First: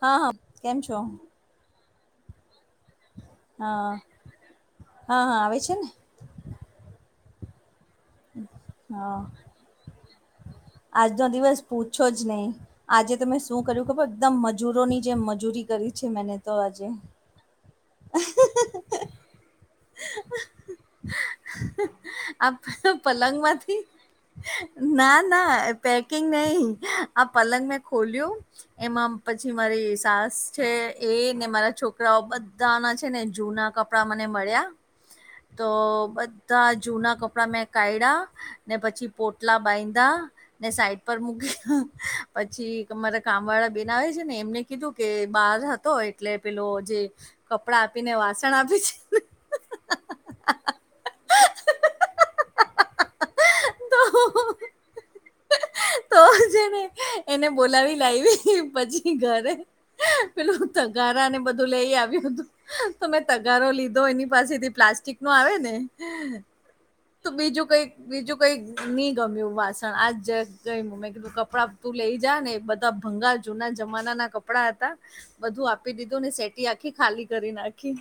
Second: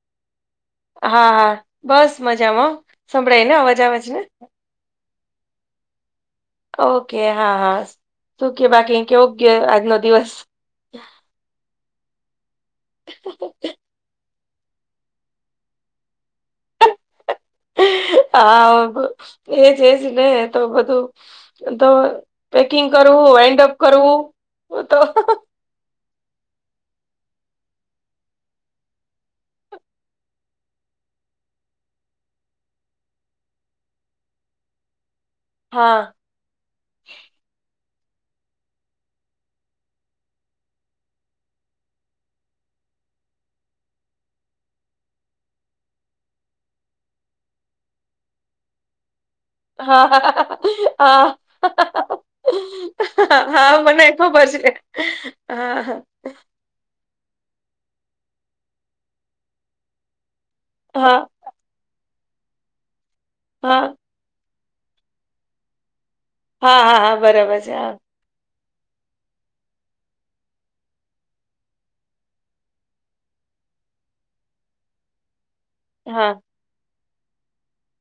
હા હા કેમ છો હા હા બસ મજામાં સંભળાય ને અવાજ આવે હા છે ને હા હા આવે છે ને. ઓકે હા હા સુ કે બાકી હા કેવો કે આજનો દિવસ આજનો દિવસ પૂછો જ નહીં આજે તમે શું કર્યું ખબર એકદમ મજા મજૂરોની જેમ મજૂરી કરી છે મે તો આજે. હા એજ ને તો બધું તો પેકિંગ આ કરવું વાઇન્ડઅપ પલંગમાંથી કરવું તો ના ના પેકિંગ નહી આ પલંગ મેં ખોલ્યું એમાં પછી મારી સાસ છે એ ને મારા છોકરાઓ બધા ના છેને જૂના કપડા કપડા મને મળ્યા તો હા બધા જ જુના કપડાં મેં કાઢ્યા ને પછી પોટલા બાંધ્યા. ને સાઈડ પર મૂકી પછી અમારા કામ વાળા બેન આવે છે ને એમને કીધું કે બહાર હતો એટલે પેલો જે કપડા આપીને વાસણ આપે છેને હા હા હા. હા તો મને ખબર છે. તો છે ને એને બોલાવી લાવી પછી ઘરે પેલું હા તગારા ને બધું લઈ આવ્યું હતું તો મેં તગારો હા લીધો એની પાસેથી પ્લાસ્ટિક નું આવે ને હા હા હા. તો બરાબર બીજું છે કઈક બીજું કઈ નહી ગમ્યું વાસણ આજ ગમ્યું મેં કીધું કપડાં તું લઈ જા ને. ભંગાર જૂના જમાના ના કપડા હતા બધું આપી દીધું ને હા સેટી આખી ખાલી કરી નાખી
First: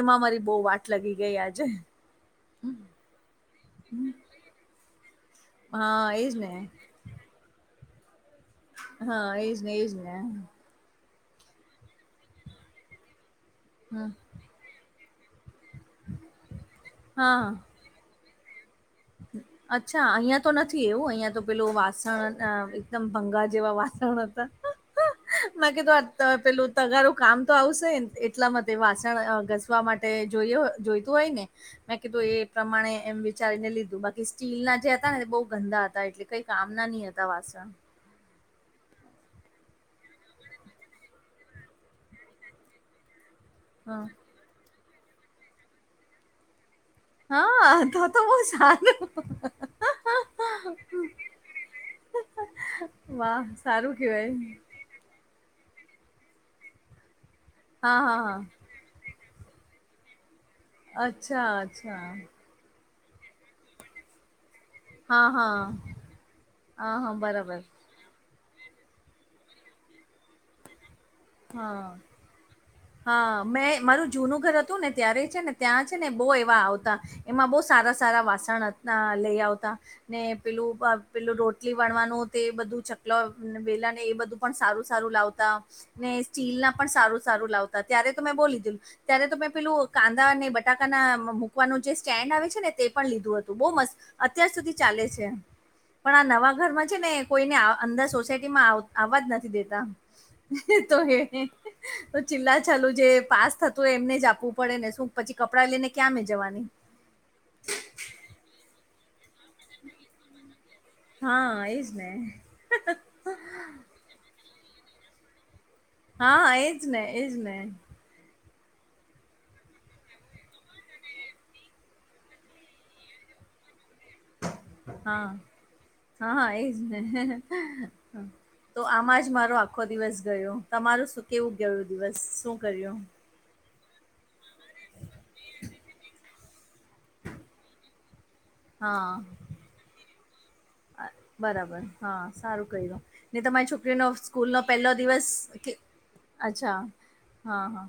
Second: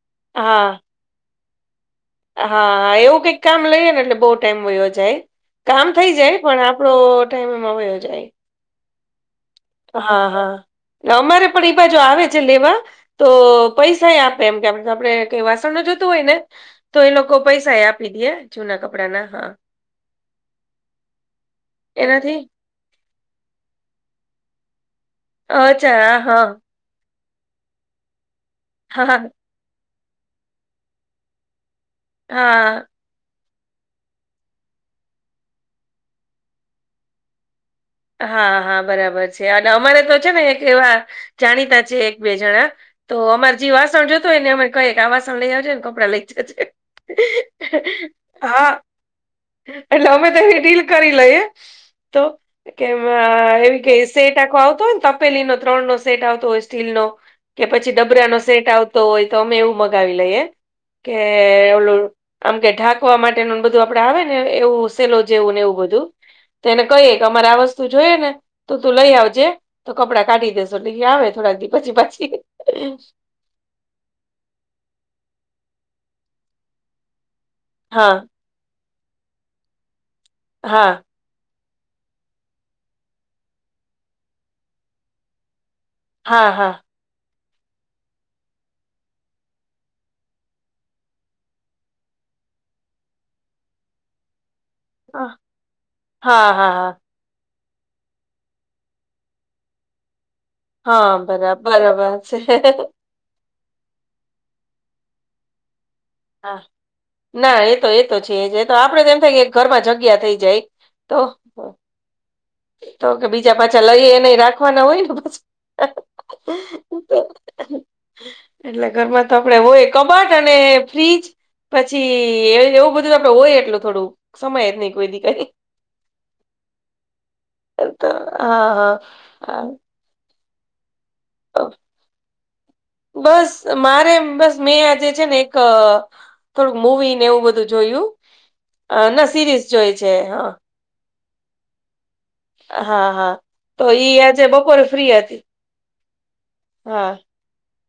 એમાં મારી બહુ હા વાટ લગી ગઈ આજે. હા એવું કઈક કામ લઈએ ને એટલે બહુ ટાઈમ વહ્યું જાય કામ હા થઈ એજ જાય ને પણ આપણો ટાઈમ એમાં વયો જાય હા એજ ને એજ ને. હા હા. અમારે બાજુ આવે છે લેવા તો હા પૈસા એમ કે આપડે કઈ વાસણ ન જોઈતું હોય ને તો એ લોકો હા પૈસા એ આપી દે જૂના કપડા અચ્છા અહિયાં તો નથી એવું અહિયા તો પેલું એનાથી વાસણ એકદમ ભંગાર જેવા વાસણ હતા મેં કીધું અચ્છા હા પેલું તગારું કામ તો આવશેને એટલા માટે હા હા વાસણ ઘસવા માટે જોઈતું હોય ને. મેં કીધું એ હા પ્રમાણે એમ વિચારીને લીધું બાકી સ્ટીલ ના જે હતા ને બહુ ગંદા હતા એટલે કઈ કામ ના નઈ હતા વાસણ. હા હા બરાબર છે અને અમારે તો છે ને એક એવા જાણીતા છે એક બે જણા તો અમાર જે વાસણ હા જોઇતા હોયને અમે કઈએ આ વાસણ લઈ આવજ ને કપડા લઈ જજે. હા તો તો બહુ હા સારું. એટલે અમે તો એની ડીલ કરી લઈએ તો વાહ સારું કેવાય [unintelligible] થેલી નો ત્રણ નો સેટ આવતો હોય સ્ટીલ નો કે પછી હા હા હા ડબલાનો સેટ તો એતો અમે એવું મંગાવી લઈએ કે અચ્છા અચ્છા આમ કે ઢાંકવા માટેનુંને બધું આપડે આવે ને એવું હસેલો હા હા જેવું ને એવું બધું તો એને હા હા કહીએ કે અમારે આ બરાબર વસ્તુ જોઈએ ને તો તું લઈ આવજે. તો કપડાં કાઢી દેસો આવે થોડાક હા પછી પાછી હા મે મારું જૂનું ઘર હતું ને ત્યારે છે ને ત્યાં છે ને બહુ એવા આવતા એમાં બહુ સારા હા સારા વાસણ ના લઈ આવતા ને પેલું હા પેલું રોટલી વણવાનું તે બધું ચકલા વેલા ને એ બધું પણ સારું સારું લાવતા. ને હા સ્ટીલના હા પણ સારું સારું લાવતા ત્યારે તો મેં બવ લીધું. ત્યારે તો મેં પેલું કાંદા અને બટાકાના મૂકવાનું જે સ્ટેન્ડ આવે છે ને તે પણ લીધું હતું બહુ મસ્ત હતું. અત્યાર સુધી ચાલે છે પણ આ હા નવા હા ઘરમાં હા છે ને કોઈને અંદર સોસાયટીમાં આવવા જ નથી દેતા તો હ હા બરાબર બરાબર તો છે ચિલ્લા ચાલુ જે પાસ થ તો એમને જ આપવું પડે ને શું પછી કપડાં લઈને ક્યાં મે હા જવાની ના એતો એ તો છે જ તો આપડે તોમ થાય કે ઘરમાં જગ્યા થઈ જાય તો હ તો કે બીજા પાછા લઈ એને રાખવાના હોય ને હા એજ નને એજ નને એટલે ઘરમાં તો આપડે હોય કબાટ અને ફ્રીજ પછી એ એવું બધું આપડે હોય એટલું થોડું સમય જ નહી કોઈ દી હા કરી હાા એજ ને તો હા તો હા આમાં જ મારો હા આખો દિવસ ગયો તમારું શું કેવું ગયોું દિવસ શું કર્યું બસ મારે બસ મેં આજે છે ને એક થોડુંક મવી ને એવું બધું જોયું હા ના સિરીઝ જોય છે હા બરાબર હા સારું કર્યું હા હા ને તમારી તો છોકરીનો ઈ સ્કૂલ આજે નો બપોરે પેલો ફ્રી દિવસ હતી અચ્છા હા હા હા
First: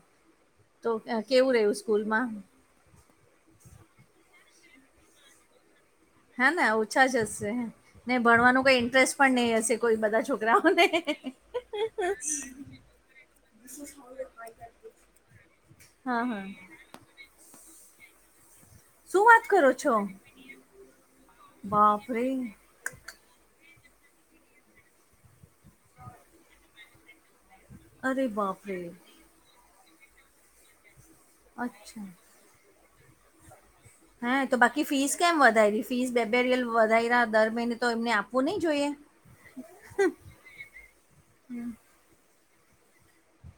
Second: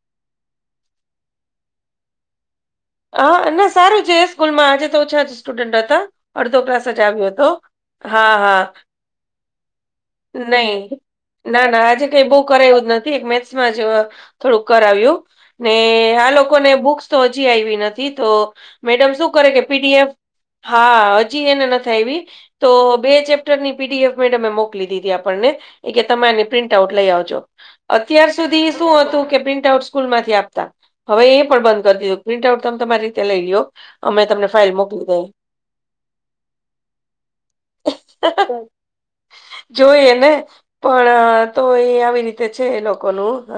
તો કેવું રહવું સ્કૂલમાં હા ના સારું છે સ્કૂલમાં આજે તો ઓછા જ સ્ટુડન્ટ હતા હે અડધો ક્લાસ ઓછા જ આવ્યો હતો હશે નઈ હા ભણવાનું હા કઈ ઇન્ટરેસ્ટ પણ નહી હશે કોઈ બધા નહી છોકરાઓને ના ના આજે કઈ બહ કરાયું જ નથી એક મેથ્સમાં જ થોડુંક કરાવ્યું ને હા આ હા લોકોને બુક્સ તો હજી આવી નથી તો મેડમ શું વાત કરે કે કરો છો પીડીએફ હા હજી એને થાય એવી બાપરે તો બે ચેપ્ટરની પીડીએફ મેડમે મોકલી દીધી આપણને એ કે તમાને પ્રિન્ટ આઉટ લઈ આવજો અરે અત્યાર સુધી બાપરે શું હતું કે પ્રિન્ટ આઉટ સ્કૂલ માંથી આપતા હવે એ પણ બંધ કરી અચ્છા દીધું પ્રિન્ટ આઉટ તમે તમારી રીતે લઈ લ લો અમે હા તમને તો ફાઇલ બાકી મોકલી ફીસ દઈ કેમ વધારી ફીસ બેબેરિયલ વધાર દર મહિને તો એમને આપવું નહી જોઈએ જોઈ ને પણ તો એ આવી રીતે છે એ લોકોનું હ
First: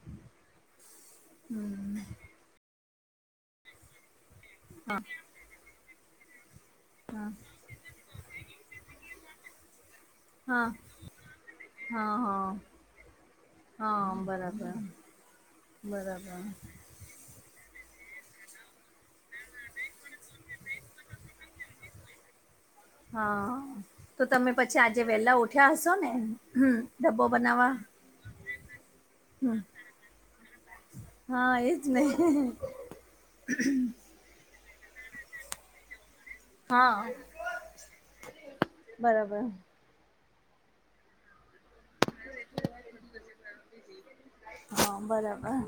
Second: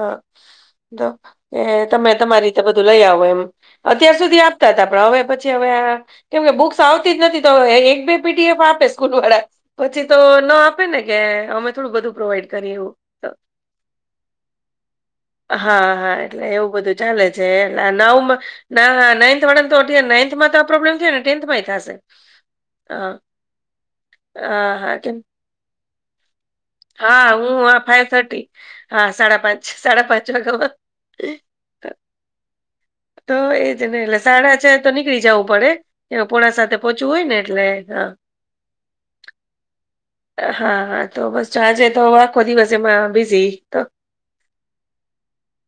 તો કે હમ, તમે તમારી બધું લઈ આવો એમ અત્યાર સુધી આપતા હતા હા પણ હવે પછી હવે કેમ કે બુક્સ આવતી જ હા નથી તો એક બે પીડીએફ આપે સ્કૂલ વાળા પછી તો હા આપેને કે અમે થોડું બધું હા પ્રોવાઈડ હા કરી હા બરાબર હા હા એટલે બરાબર એવું બધું ચાલે છે એટલે નવમાં ના હા નાઇન્થ વાળ તો નાઇથમાં તો આ પ્રોબ્લેમ થાય ટેન્થમાં થશે હા તો તમે હા પછી હા આજે કેમ વેલા ઉઠ્યા હશો ને હમ, હા ડબ્બો હું બનાવવા હ ફાઈવ થર્ટી હા સાડા હમ, પાંચ સાડા પાંચ વાગે નહી તો એજ ને એટલે સાાડા છે તો નીકળી જવું પડે એ પોણા સાથે હા પોહોંચવું હોય ને એટલે હા બરાબર હાા તો બસ આજે તો આખો દિવસ એમાં બીઝી હા બરાબર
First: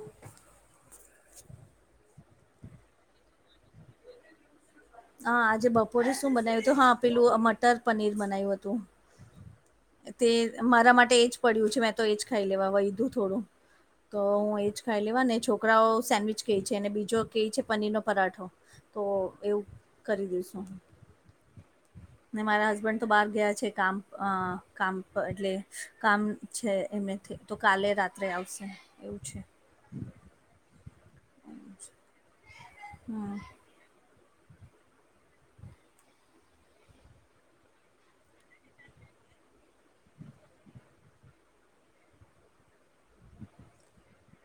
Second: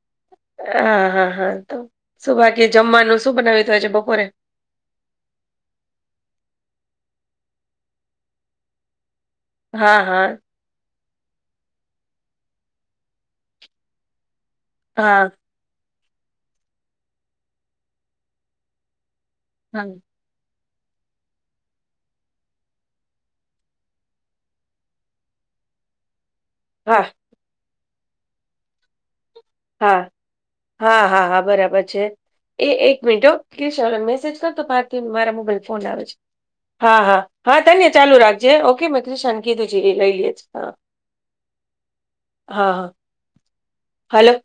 હા હા હા તો શુંભકી્ય જમવાનું શું બનાવી તો હોય છે બપોરે હા આજે બપોરે શું બનાવ્યું હતું હા પેલું મટર પનીર બનાવ્યું હતું હા હા તે મારા માટે એજ પડ્યું છે મેં તો એજ ખાઈ લેવા હોીધું થોડું તો હું એજ ખાઈ હા લેવા ને છોકરાઓ સેન્ડવીિચ કહી છે અને બીજો ક છે પનીર નો પરાઠો તો એવું હ કરી દઈશું મારા હસબન્ડ તો બહાર ગયા છે કામ કામ પર એટલે કામ છે હા એમનેથી તો કાલે રાત્રે આવશે એવું છે હા હા હા હા બરાબર છે એ એક મિનટો હ પ્ મેસેજ કર તો પારથી મારા મોબાઈલ ફોન આવે છે. હા હા હા તન્ય ચાલુ રાખજે ઓકે મેંું શાન કીધું છે એ લઈ લે છે, હા. [inaudible] હા હા. હાલો.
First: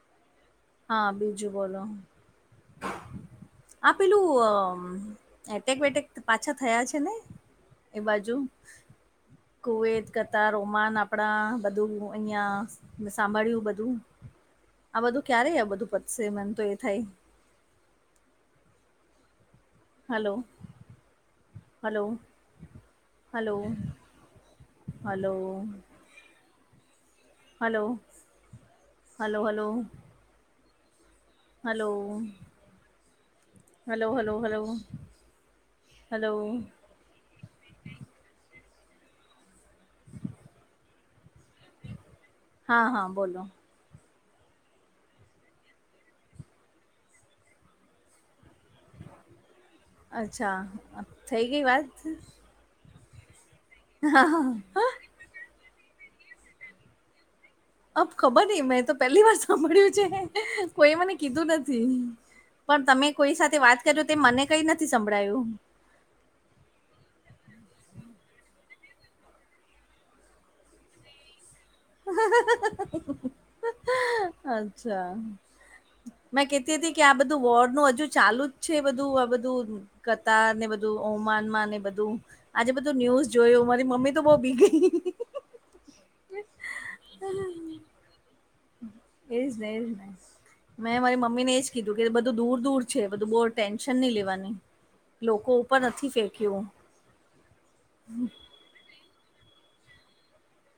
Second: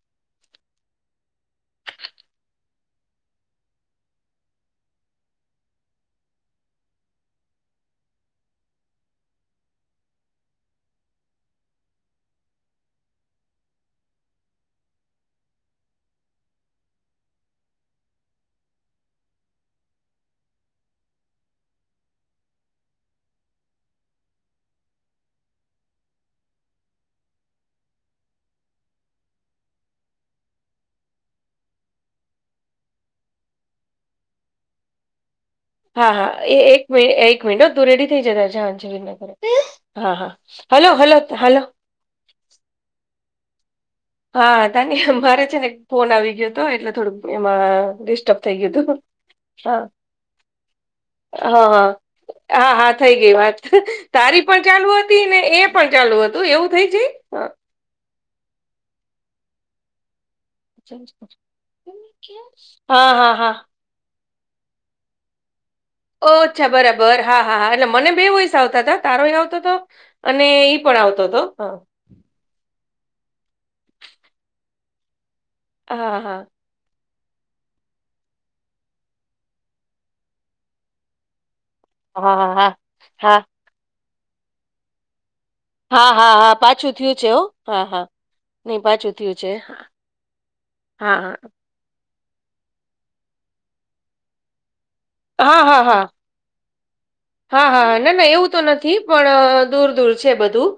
હા બીજું બોલો હું. આ પેલું એટેક બેટેક પાછા થયા છે ને. એ બાજુ. કુવત કથ રોમાન આપણા બધું અહંયા સાંભળ્યું બધું આ બધું ક્યારેય આ બધું પતશે મને તો એ થાય hello. Hello hello hello. Hello. Hello hello. Hello hello hello hello. હા હલો હા એ એક એક મિનટ હો તું રેડી થઇ જતા જજ કરે હા હા હલો હલો હલો હા હા બોલો. હા તાની મારે છે ને ફોન આવી ગયો હતો એટલે થોડુંક એમાં ડિસ્ટર્બ થઈ ગયું હતુ. અચ્છા થઈ ગઈ હા હા વાત? હા હા થઈ ગઈ વાત તારી પણ ચાલુ હતી ને એ પણ ચાલુ હતું એવું થઈ જાય અબ ખબર નહ મેં તો પહેલી વાર સાંભળ્યું છે. કોઈ હા મને કીધું નથી પણ તમે હા હા કોઈ હા સાથે વાત તે મને કઈ નથી સંભળાયું. ઓ અચ્છા બરાબર હા હા હા એટલે મને બે વયસ આવતા હતા તારો એ આવતો હતો. અને ઈ પણ આવતો હતો હ. અચ્છા હા મે હા કે. થી કે આ બધું વોડ નું હજુ ચાલુ જ છે બધું આ બધું. કત ને બધું ઓમાન માં ને બધું. હા હા આજે બધું ન્યુઝ હા જોયું મારી મમ્મી તો બહ ભીગઈ. હા હા હા પાછું થયું છે હ હા હા. નહી પાછું થયું એજ છે નહી હા એજ ન મેં મારી હા મમ્મી ને એજ કીધું કે બધું દૂર દૂર છે બધું બહુ ટેન્ન નહી લેવાની લોકો હા ઉપર હા હા નથી ફેંક્યું હા હા ના ના એવું નથી પણ દૂર દૂર છે બધું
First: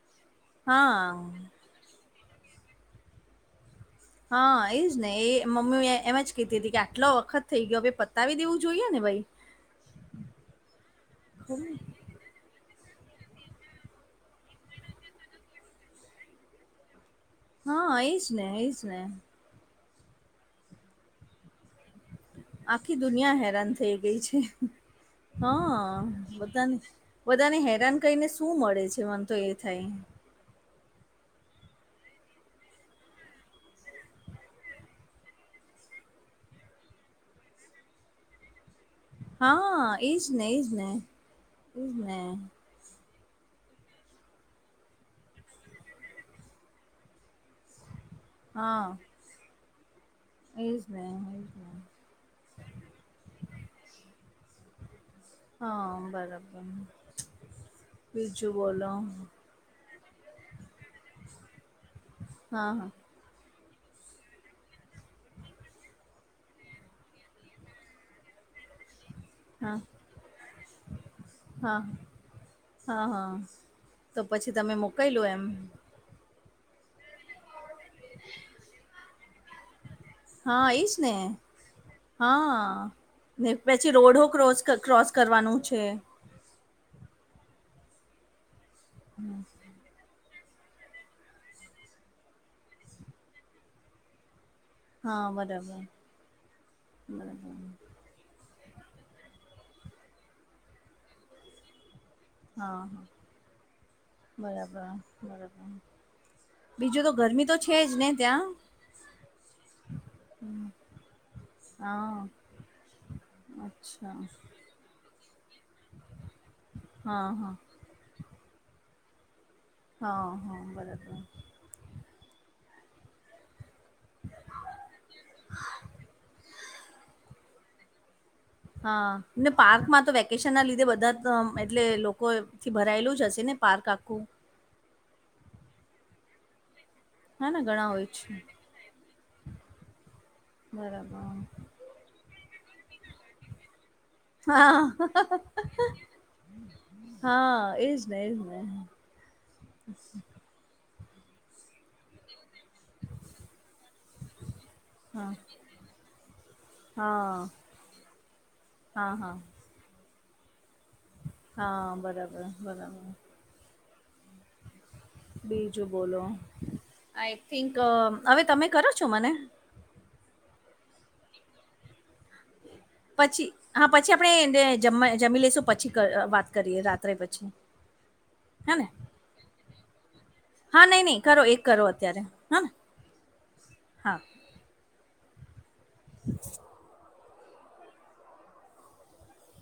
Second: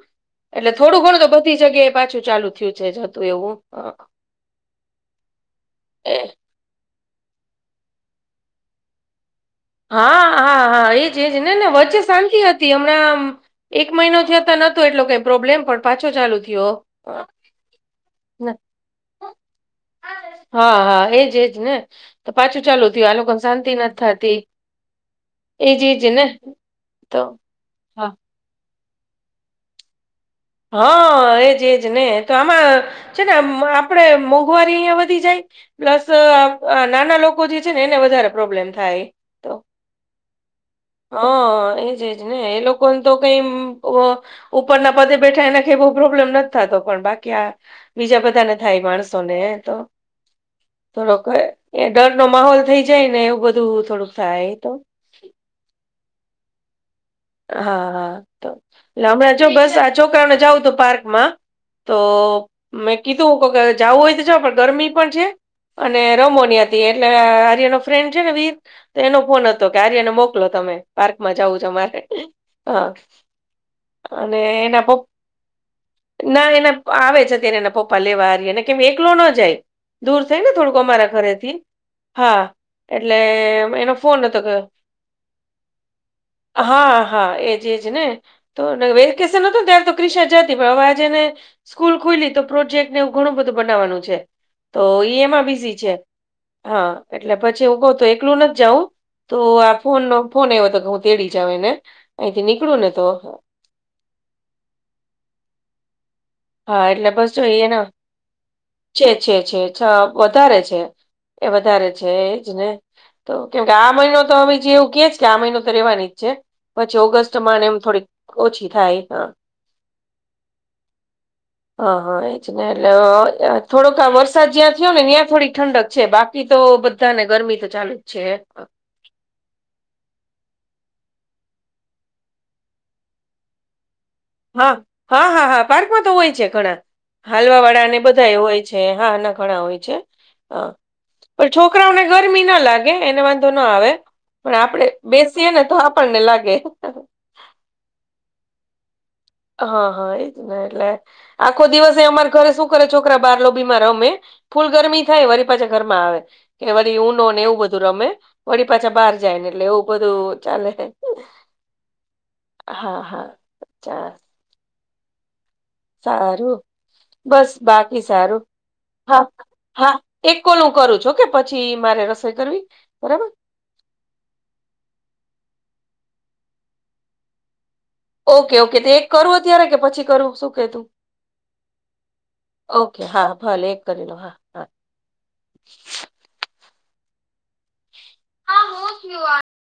એટલે થોડું ઘણું તો હા બધી જગ્યાએ પાછું ચાલુ થયું છે જ હતું એવું હા એજ ને એ મમ્મી એ, એમ જ કીતીી હતી કે આટલો વખત થઈ ગયો ભ પતાવી દેવું જોઈએ ને ભાઈ હા હા હા એજ એજ નેને વચ્ચે શાંતિ હતી. હમણાં એક મહિનો થતા નતો એટલો કઈ પ્રોબ્લેમ પણ પાછો ચાલુ થયો. અ, હા એ જ નહ ના એ જ નહી. હા હા એજ એજ ને તો પાછું ચાલુ આખી થયું આ દુનિયા લોકોને શાંતિ હેરાન ન થઈ ગઈ છે. થતી હા એજ એજ ને બધાને તો બધાને હેરાન હા કરીને શું મળે છે મને તો એ થાય હા એજ એજ ને તો આમાં છે ને આપડે મોંઘવારી અહિયાં વધી જાય. પ્લસ નાના લોકો જે છે ને એને વધારે પ્રોબ્લેમ થાય. હા, એ જ ને, એ જ ને, હા એ એજજ જ ને એ લોકો તો ક ઉપર ના પ બેઠા એને કે એવો પ્રોબ્લેમ નથી થતો પણ બાકી આ બીજા બધાને થાય હા, માણસો ને એ તો એ જ ને, થોડોક એ જ ને. ડર નો માહોલ થઈ જાય ને એવું બધું થોડુંક થાય તો હા બરાબર હા હા બીજું બોલો. તોલે હમણાં જો બસ આ છોકરાને જવું તું પાર્ક માં તો હા, હા, મેં કીધું જવું હોય તો પણ ગરમી પણ છે અને રમોની એટલે આર્યનો ફ્રેન્ડ છે ને વીર તો એનો ફોન હતો કે હા, આર્યને મોકલો તમે પાર્કમાં જાવું છે હા, મારે હા હા તો અને પછી તમે એના પપ્પ મોકઈલ લો એમ ના એના આવે છે તેના પપ્પા લેવા આર્યને કેમ એકલો ન જાય દૂર થઈ ને હા, થોડુંક એ જ અમારા ને. ઘરે થી હા ને પછી એનો રોડો ફોન હતો કે ક્રોસ ક્રોસ કરવાનું છે હા હા એજ એજ ને તો વે કેસે ન ત ક્રિષા જતી પણ હવે આજેને સ્કૂલ ખુલી તો પ્રોજેક્ટને એવું ઘણું બધું બનાવવાનું છે તો હા ઈ એમાં બરાબર બીઝી છે હા એટલે બરાબર પછી હું કહું તો એકલું નથી જવું તો આ ફોન નો ફોન એ હતો હું તેડી જાઉ એને અહીંથી નીકળું હા ને તો હા બરાબર બરાબર હા બીજું એટલે તો બસ ગરમી તો જોઈએ છે જ ને ત્યાં છે છે છે છ વધારે છે એ વધારે છે હા એજ ને તો કેમકે આ અચ્છા મહિનો તો હ જે એવું કે છે કે આ મહિનો તો રેવાની જ છે પછી હા હા ઓગસ્ટમાંને એમ થોડીક ઓછી થાય હા હા હા બરાબર હા હા એચના એટલે અવાજ આવે થોડોક આ વરસાદ જ્યાં થયો ને ત્યાં થોડી ઠંડક છે બાકી તો બધા ને ગરમી તો ચાલુ જ છે એમ હા ને પાર્કમાં તો વેકેશન ના લીધે બધા એટલે લોકોથી ભરાયેલું જ હશે ને માથાકૂટ હા હા હા હા પાર્કમાં તો હોય છે ઘણા હા ને હાલવા ઘણા વાળાને હોય બધા એ હોય છે હા ના ઘણા હોય છે હ બરાબર પણ છો છોકરાઓને ગરમી ના લાગે એને વાંધો ના આવે પણ આપણે હા બેસીએ ને તો આપણને લાગે હા એજ ને એજ ને હા હા એજ એટલે આખો દિવસે અમારે ઘરે શું કરે છોકરા બહાર લોબી માં રમે ફૂલ ગરમી થાય હા વરી પાછા ઘરમાં આવે કે વળી નો ને હા એવું બધું રમે વળી પાછા બહાર હા જાય હા ને એટલે એવું બધું ચાલે હા બરાબર બરાબર પચાસ બીજું બોલો સારું આઈ બસ થિંક બાકી હવે સારું તમે કરો છો હા મને હા એક કોલ હું કરું છું ઓ કે પછી મારે રસોઈ કરવી બરાબર પછી હા પછી આપણે જ જમી લઈશું પછી વાત કરીએ રાત્રે પછી ઓકે હે ઓકે ને તો એક કરવું અત્યારે કે પછી કરવું શું હા નહીં નહીં કરો એક કરો અત્યારે હા ને ઓકે હા ભલે એક કરી લો હા હા [inaudible] હા હું થયું આ